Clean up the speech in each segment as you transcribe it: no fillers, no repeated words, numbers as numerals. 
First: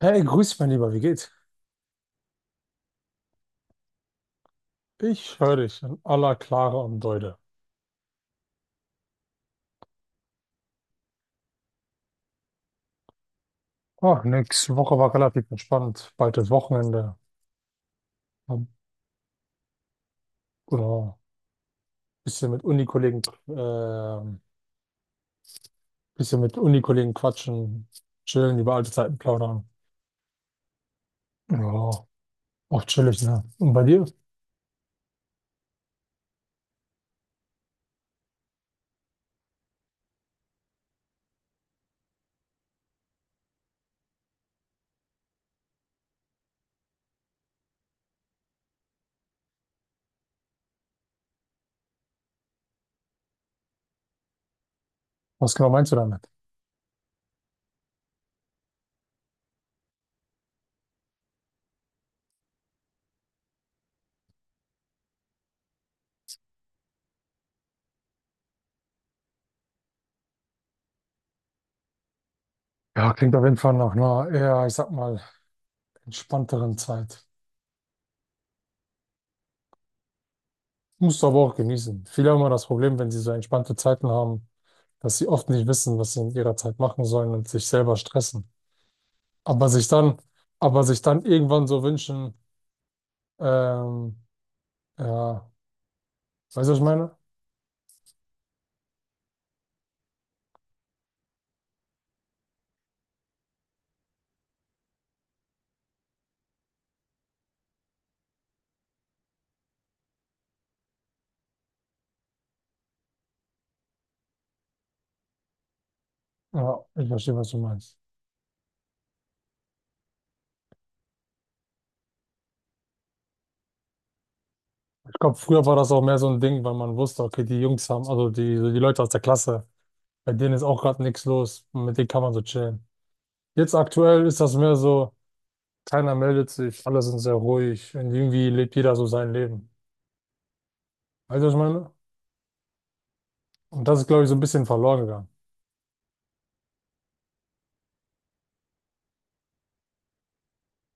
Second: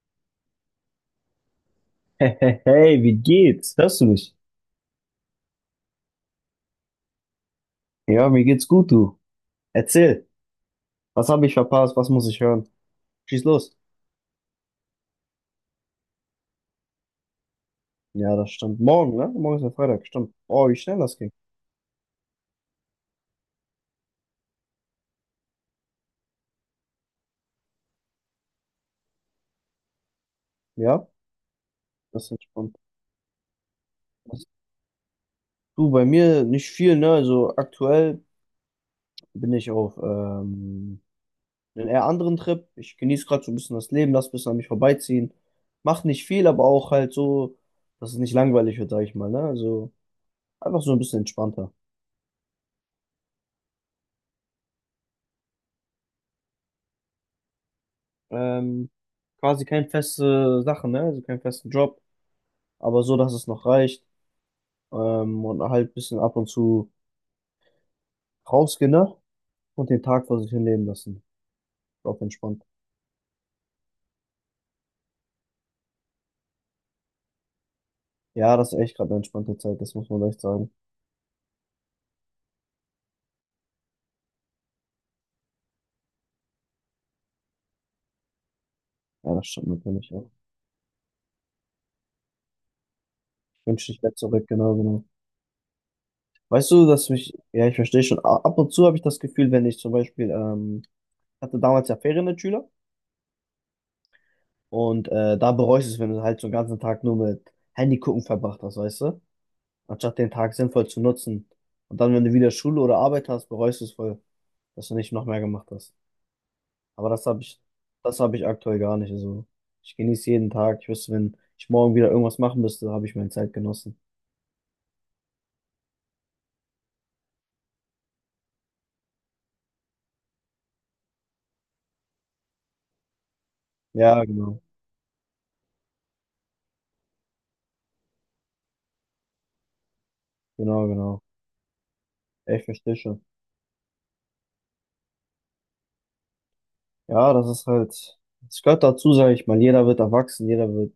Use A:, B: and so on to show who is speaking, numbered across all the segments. A: Hey, grüß mein Lieber, wie geht's?
B: Hey, hey, hey, wie geht's? Hörst du mich?
A: Ich höre dich in aller Klare und Deute.
B: Ja, mir geht's gut, du. Erzähl. Was habe ich verpasst? Was muss ich hören? Schieß los.
A: Ach, nix. Woche war relativ entspannt. Bald das Wochenende.
B: Ja, das
A: Hab,
B: stimmt. Morgen, ne? Morgen ist ja Freitag, stimmt. Oh, wie schnell das
A: ja,
B: ging.
A: bisschen mit ähm, Unikollegen quatschen, chillen, über alte Zeiten plaudern.
B: Ja,
A: Ja,
B: das ist entspannt.
A: auch chillig, ne? Und bei dir?
B: Du, bei mir nicht viel, ne? Also aktuell bin ich auf einem eher anderen Trip. Ich genieße gerade so ein bisschen das Leben, lass ein bisschen an mich vorbeiziehen. Macht nicht viel, aber auch halt so, dass es nicht langweilig wird, sag ich mal, ne? Also einfach so ein bisschen entspannter.
A: Was genau meinst du damit?
B: Ähm, quasi keine feste Sache, ne? Also keinen festen Job, aber so, dass es noch reicht. Und halt ein bisschen ab und zu rausgehen, ne? Und den Tag vor sich hinleben lassen. Auf entspannt.
A: Ja, klingt auf jeden Fall nach einer eher, ich sag mal, entspannteren Zeit.
B: Ja, das ist echt gerade eine entspannte Zeit, das muss man echt sagen.
A: Musst du aber auch genießen. Viele haben immer das Problem, wenn sie so entspannte Zeiten haben, dass sie oft nicht wissen, was sie in ihrer Zeit machen sollen und sich selber stressen.
B: Ja, das
A: Aber
B: stimmt
A: sich
B: natürlich,
A: dann,
B: ja. Ich
A: aber sich dann irgendwann so wünschen,
B: wünsche dich wäre
A: ähm,
B: zurück, genau, genau.
A: ja, weißt
B: Weißt
A: du, was ich
B: du, dass
A: meine?
B: mich, ja, ich verstehe schon, ab und zu habe ich das Gefühl, wenn ich zum Beispiel, hatte damals ja Ferien als Schüler und da bereust du es, wenn du halt so einen ganzen Tag nur mit Handy gucken verbracht hast, weißt du? Anstatt den Tag sinnvoll zu nutzen. Und dann, wenn du wieder Schule oder Arbeit hast, bereust du es voll, dass du nicht noch mehr gemacht hast.
A: Ja, ich
B: Aber
A: verstehe, was du meinst.
B: das habe ich aktuell gar nicht. Also ich genieße jeden Tag. Ich wüsste, wenn ich morgen wieder irgendwas machen müsste, habe ich meine Zeit genossen.
A: Ich glaube, früher war das auch mehr so ein Ding, weil man wusste, okay, die Jungs haben, also die Leute aus der Klasse, bei denen ist auch gerade nichts los, mit denen kann man so chillen. Jetzt
B: Ja,
A: aktuell ist das
B: genau.
A: mehr so, keiner meldet sich, alle sind sehr ruhig und irgendwie lebt jeder so sein Leben.
B: Genau, genau.
A: Weißt du, was ich meine?
B: Ja, ich verstehe schon.
A: Und das ist, glaube ich, so ein bisschen verloren gegangen.
B: Ja, das ist halt, es gehört dazu, sage ich mal. Jeder wird erwachsen, jeder wird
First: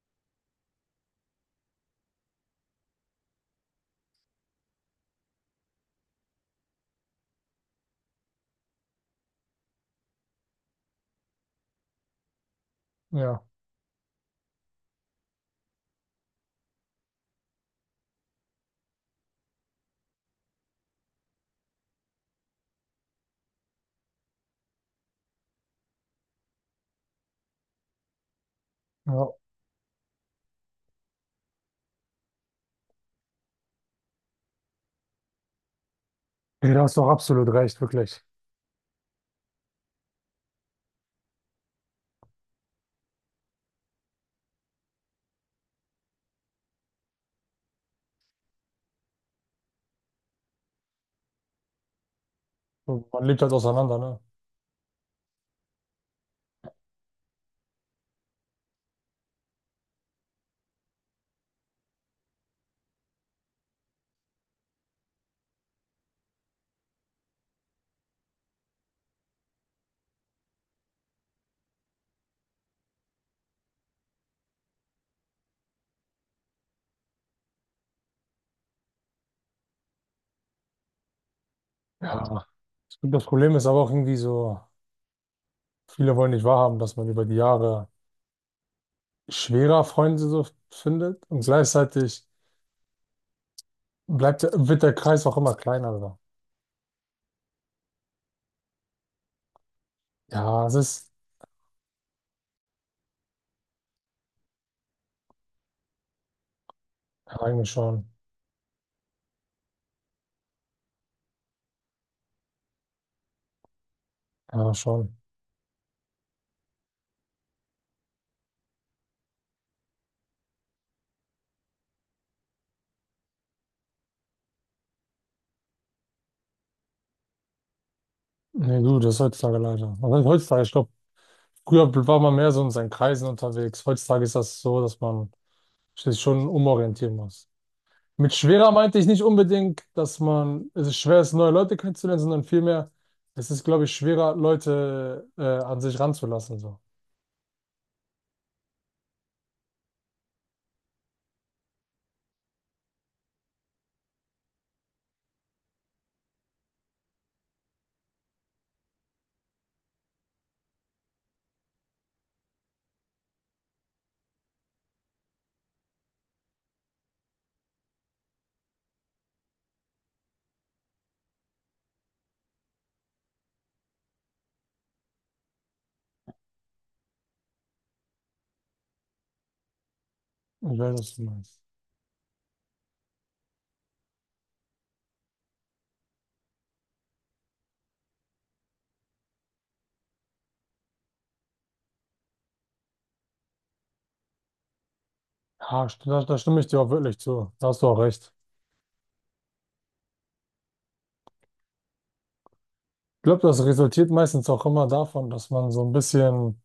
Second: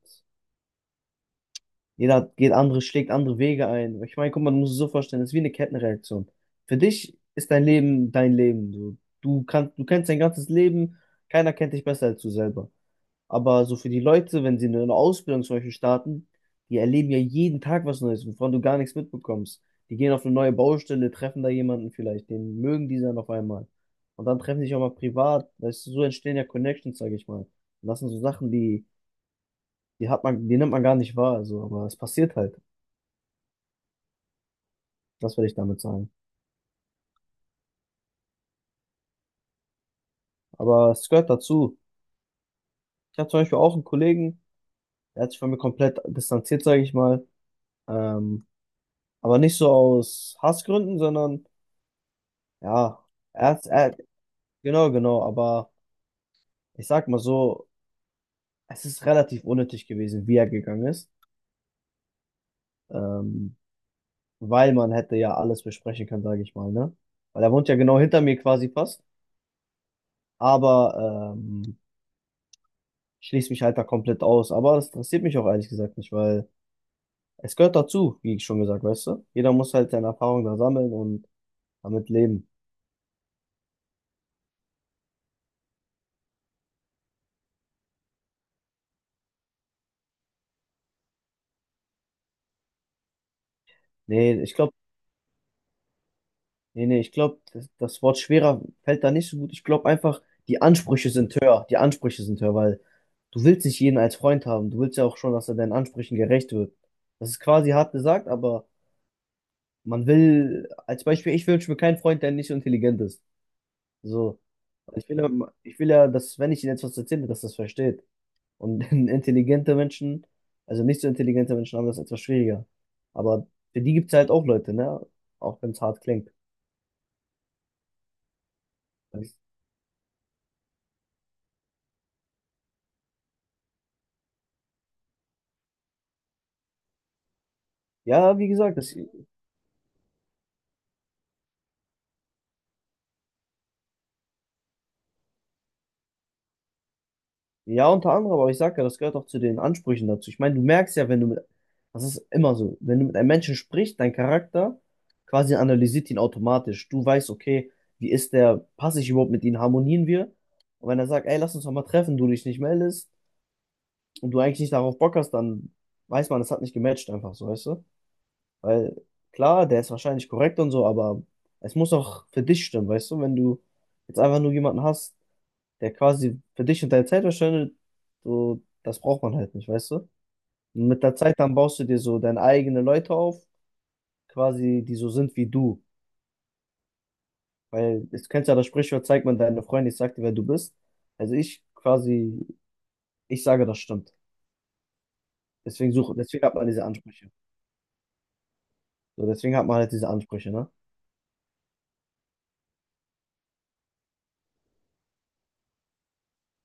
B: Jeder geht andere, schlägt andere Wege ein. Ich meine, guck mal, du musst es so vorstellen, es ist wie eine Kettenreaktion. Für dich ist dein Leben dein Leben. Du kennst dein ganzes Leben, keiner kennt dich besser als du selber.
A: Ja,
B: Aber so für die Leute, wenn sie eine Ausbildung zum Beispiel starten, die erleben ja jeden Tag was Neues, wovon du gar nichts mitbekommst. Die gehen auf eine neue Baustelle, treffen da jemanden vielleicht, den mögen die dann auf einmal. Und dann treffen sie sich auch mal privat. Weißt du, so entstehen ja Connections, sage ich mal. Und das sind so Sachen,
A: ja.
B: die hat man, die nimmt man gar nicht wahr, so, aber es passiert halt. Das würde ich damit sagen.
A: Ey, da hast du auch absolut recht, wirklich.
B: Aber es gehört dazu. Ich habe zum Beispiel auch einen Kollegen, der hat sich von mir komplett distanziert, sage ich mal. Ähm, aber nicht so aus Hassgründen, sondern ja,
A: So, man lebt
B: er
A: halt
B: hat, er,
A: auseinander, ne?
B: genau, genau. Aber ich sag mal so, es ist relativ unnötig gewesen, wie er gegangen ist. Ähm, Weil man hätte ja alles besprechen können, sage ich mal, ne? Weil er wohnt ja genau hinter mir quasi fast. Aber schließt mich halt da komplett aus. Aber das interessiert mich auch ehrlich gesagt nicht, weil es gehört dazu, wie ich schon gesagt, weißt du? Jeder muss halt seine Erfahrungen da sammeln und damit
A: Ja.
B: leben.
A: Ich glaub, das Problem ist aber auch irgendwie so, viele wollen nicht wahrhaben, dass man über die Jahre schwerer Freunde so findet und gleichzeitig
B: Nee,
A: bleibt,
B: ich glaube,
A: wird der Kreis auch immer kleiner. Also.
B: ich glaube, das Wort schwerer fällt da nicht so gut. Ich glaube einfach, die
A: Ja, es
B: Ansprüche
A: ist
B: sind höher. Die Ansprüche sind höher, weil du willst nicht jeden als Freund haben. Du willst ja auch schon, dass er deinen Ansprüchen gerecht wird. Das
A: ja,
B: ist
A: eigentlich
B: quasi hart
A: schon.
B: gesagt, aber man will, als Beispiel, ich wünsche mir keinen Freund, der nicht so intelligent ist. So.
A: Ja,
B: Ich
A: schon.
B: will, ich will ja, dass, wenn ich ihm etwas erzähle, dass er das versteht. Und intelligente Menschen, also nicht so intelligente Menschen haben das etwas schwieriger. Aber für die gibt es halt auch Leute, ne? Auch wenn es hart klingt.
A: Nee, du, das ist
B: Das-
A: heutzutage leider. Was heißt heutzutage? Ich glaube, früher war man mehr so in seinen Kreisen unterwegs. Heutzutage ist das so, dass man sich schon umorientieren muss. Mit
B: ja, wie
A: schwerer
B: gesagt, das,
A: meinte ich nicht unbedingt, dass man, es ist schwer ist, neue Leute kennenzulernen, sondern vielmehr, es ist, glaube ich, schwerer, Leute an sich ranzulassen. So.
B: ja, unter anderem, aber ich sag ja, das gehört auch zu den Ansprüchen dazu. Ich meine, du merkst ja, wenn du mit, das ist immer so, wenn du mit einem Menschen sprichst, dein Charakter quasi analysiert ihn automatisch. Du weißt, okay, wie ist der, passe ich überhaupt mit ihm, harmonieren wir? Und wenn er sagt, ey, lass uns doch mal treffen, du dich nicht meldest und du eigentlich nicht darauf Bock hast, dann weiß man, es hat nicht gematcht einfach so, weißt du? Weil klar, der ist wahrscheinlich korrekt und so, aber es muss auch für dich stimmen, weißt du? Wenn du jetzt einfach nur jemanden hast, der quasi für dich und deine Zeit verschwendet, so, das braucht man halt nicht, weißt du?
A: Ich
B: Und
A: weiß,
B: mit
A: was
B: der
A: du
B: Zeit dann
A: meinst.
B: baust du dir so deine eigenen Leute auf, quasi, die so sind wie du. Weil, jetzt kennst du ja das Sprichwort, zeigt man deine Freunde, ich sag dir, wer du bist. Also ich quasi, ich sage, das stimmt.
A: Ja, da, da
B: Deswegen hat
A: stimme ich
B: man
A: dir
B: diese
A: auch wirklich
B: Ansprüche.
A: zu. Da hast du auch recht.
B: So, deswegen hat man halt diese Ansprüche, ne?
A: Ich glaube, das resultiert meistens auch immer davon, dass man so ein bisschen,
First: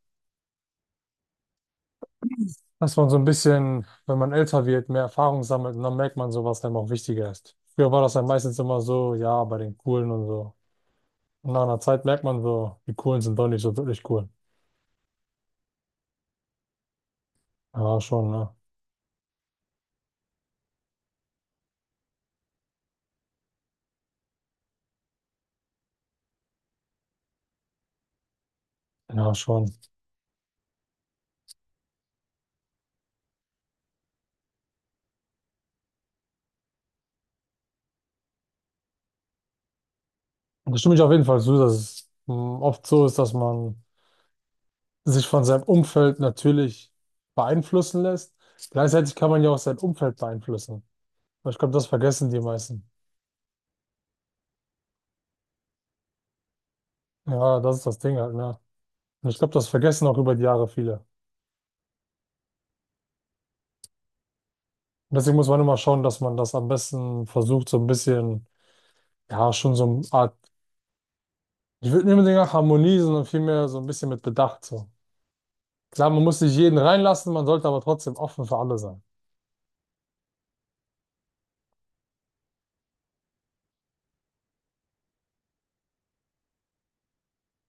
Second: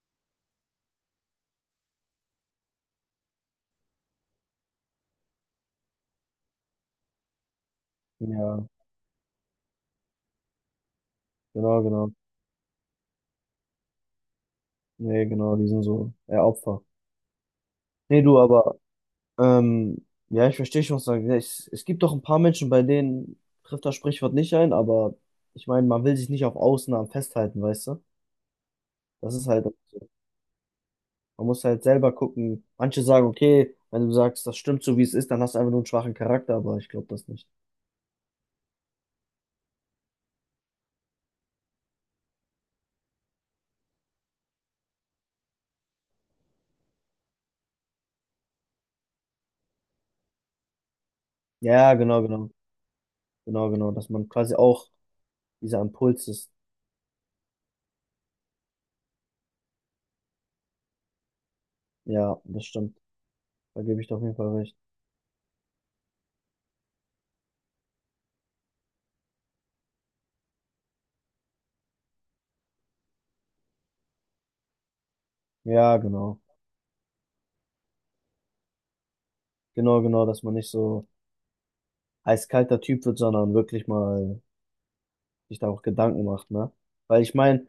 A: dass man so ein bisschen, wenn man älter wird, mehr Erfahrung sammelt und dann merkt man so, was einem auch wichtiger ist. Früher war das ja meistens
B: Ja,
A: immer so, ja, bei den Coolen und so. Und nach einer
B: genau,
A: Zeit
B: genau.
A: merkt man so, die Coolen sind doch nicht so wirklich cool.
B: Nee, genau, die sind so eher Opfer.
A: Ja,
B: Nee,
A: schon,
B: du,
A: ne?
B: aber ja, ich verstehe schon, was du sagst. Ja, es gibt doch ein paar Menschen, bei denen trifft das Sprichwort nicht ein, aber ich meine, man will sich nicht auf Ausnahmen festhalten, weißt du?
A: Ja,
B: Das ist halt
A: schon.
B: so. Man muss halt selber gucken. Manche sagen, okay, wenn du sagst, das stimmt so, wie es ist, dann hast du einfach nur einen schwachen Charakter, aber ich glaube das nicht.
A: Und da stimme ich auf jeden Fall zu, dass es oft so ist, dass man sich von seinem Umfeld natürlich beeinflussen lässt. Gleichzeitig kann man ja auch sein Umfeld beeinflussen. Aber ich glaube, das
B: Ja, genau,
A: vergessen die
B: genau.
A: meisten.
B: Genau, genau. Dass man quasi auch dieser Impuls ist.
A: Ja, das ist das Ding halt, ne? Und ich glaube, das vergessen auch über die Jahre viele.
B: Ja, das stimmt. Da gebe ich dir auf jeden Fall recht.
A: Und deswegen muss man immer schauen, dass man das am besten versucht, so ein bisschen, ja, schon so eine Art, ich würde nicht unbedingt nach Harmonie, sondern vielmehr so ein bisschen mit Bedacht, so.
B: Ja,
A: Klar, man muss
B: genau.
A: nicht jeden reinlassen, man sollte aber trotzdem offen für alle sein.
B: Genau, genau, dass man nicht so eiskalter Typ wird, sondern wirklich mal sich da auch Gedanken macht, ne? Weil ich meine,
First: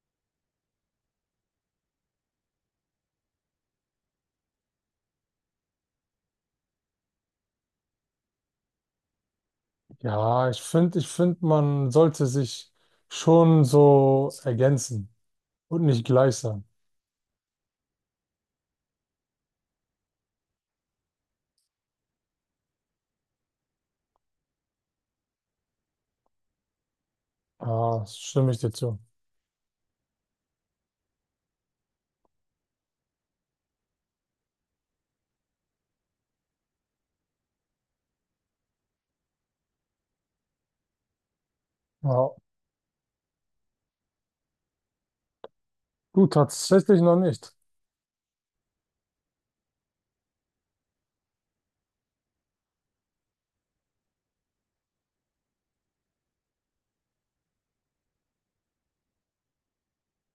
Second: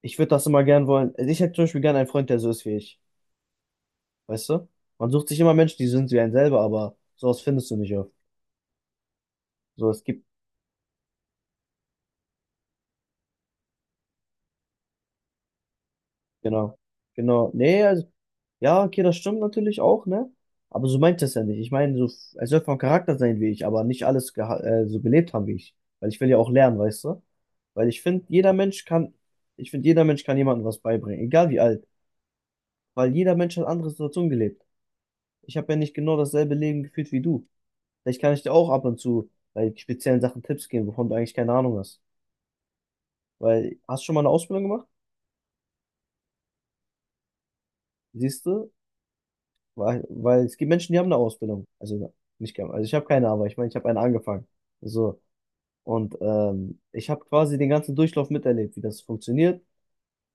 B: ich würde das immer gern wollen. Also ich hätte zum Beispiel gern einen Freund, der so ist wie ich. Weißt du? Man sucht sich immer Menschen, die sind wie einen selber, aber sowas findest du nicht oft. So, es gibt,
A: Ja, ich finde, man sollte sich schon so ergänzen und nicht gleich sein.
B: genau. Genau. Nee, also, ja, okay, das stimmt natürlich auch, ne? Aber so meint es ja nicht. Ich meine, so, er soll vom Charakter sein wie ich, aber nicht alles so gelebt haben wie ich. Weil ich will ja auch lernen, weißt du? Weil
A: Ja, stimme ich dir zu.
B: Ich finde, jeder Mensch kann jemandem was beibringen, egal wie alt. Weil jeder Mensch hat andere Situationen gelebt. Ich habe ja nicht genau dasselbe Leben geführt wie du. Vielleicht kann ich dir auch ab und zu bei speziellen Sachen Tipps geben, wovon du eigentlich keine Ahnung hast.
A: Ja,
B: Weil, hast du schon mal eine Ausbildung gemacht?
A: du tatsächlich noch nicht.
B: Siehst du? Weil es gibt Menschen, die haben eine Ausbildung. Also nicht, gar- also ich habe keine, aber ich meine, ich habe eine angefangen. So. Und ich habe quasi den ganzen Durchlauf miterlebt, wie das funktioniert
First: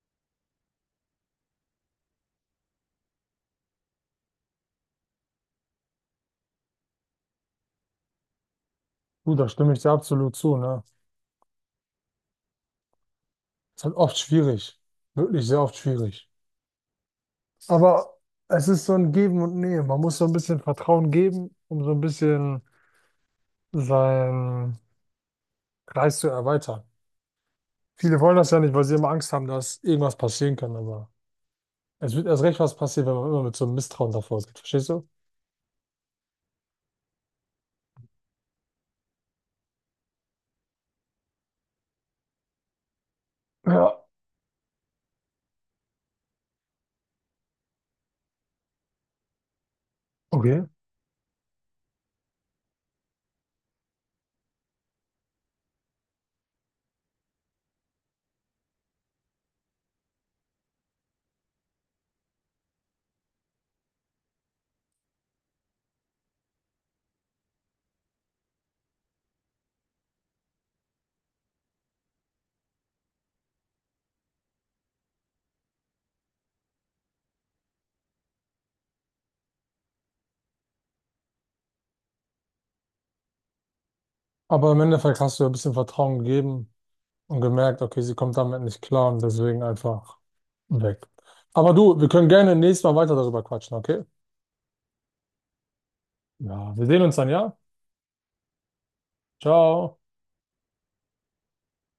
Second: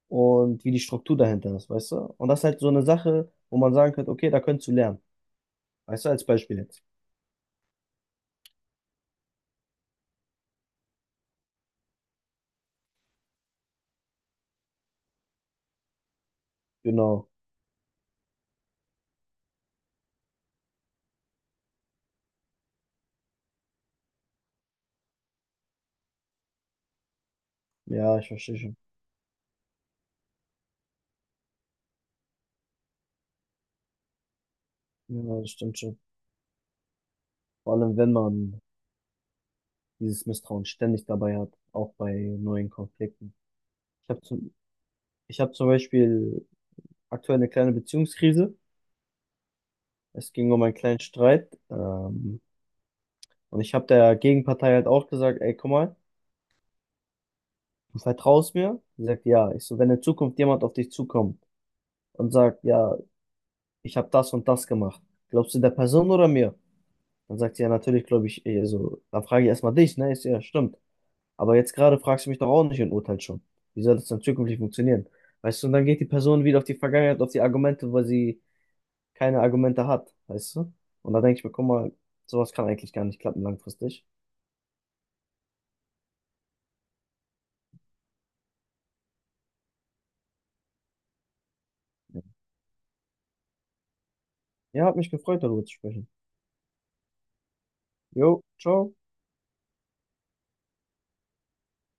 B: und wie die Struktur dahinter ist, weißt du? Und das ist halt so eine Sache, wo man sagen könnte, okay, da könntest du lernen. Weißt du, als Beispiel jetzt.
A: Du, da stimme ich dir absolut zu, ne? Ist halt oft schwierig. Wirklich sehr oft schwierig.
B: Genau.
A: Aber es ist so ein Geben und Nehmen. Man muss so ein bisschen Vertrauen geben, um so ein bisschen seinen Kreis zu erweitern.
B: Ja,
A: Viele
B: ich
A: wollen das
B: verstehe
A: ja nicht,
B: schon.
A: weil sie immer Angst haben, dass irgendwas passieren kann, aber es wird erst recht was passieren, wenn man immer mit so einem Misstrauen davor geht. Verstehst du?
B: Ja, das stimmt schon. Vor allem, wenn man dieses Misstrauen ständig dabei hat, auch bei neuen Konflikten.
A: Ja,
B: Ich habe zum, ich hab zum Beispiel aktuell eine kleine Beziehungskrise. Es ging
A: okay.
B: um einen kleinen Streit. Und ich habe der Gegenpartei halt auch gesagt, ey, guck mal, du vertraust mir? Sie sagt, ja. Ich so, wenn in Zukunft jemand auf dich zukommt und sagt, ja, ich habe das und das gemacht, glaubst du der Person oder mir? Dann sagt sie, ja, natürlich glaube ich, eh, so, dann frage ich erstmal dich, ne? Ich so, ja, stimmt. Aber jetzt gerade fragst du mich doch auch nicht und urteilst schon. Wie soll das dann zukünftig funktionieren? Weißt du, und dann geht die Person wieder auf die Vergangenheit, auf die Argumente, weil sie keine Argumente hat, weißt du? Und da denke ich mir, guck mal, sowas kann eigentlich gar nicht klappen langfristig.
A: Aber im Endeffekt hast du ja ein bisschen Vertrauen gegeben und gemerkt, okay, sie kommt damit nicht klar und deswegen einfach. Weg. Aber du, wir können gerne nächstes Mal weiter darüber quatschen, okay?
B: Ja, hat mich gefreut, darüber zu sprechen.
A: Ja, wir sehen uns dann, ja?
B: Jo, ciao.
A: Ciao.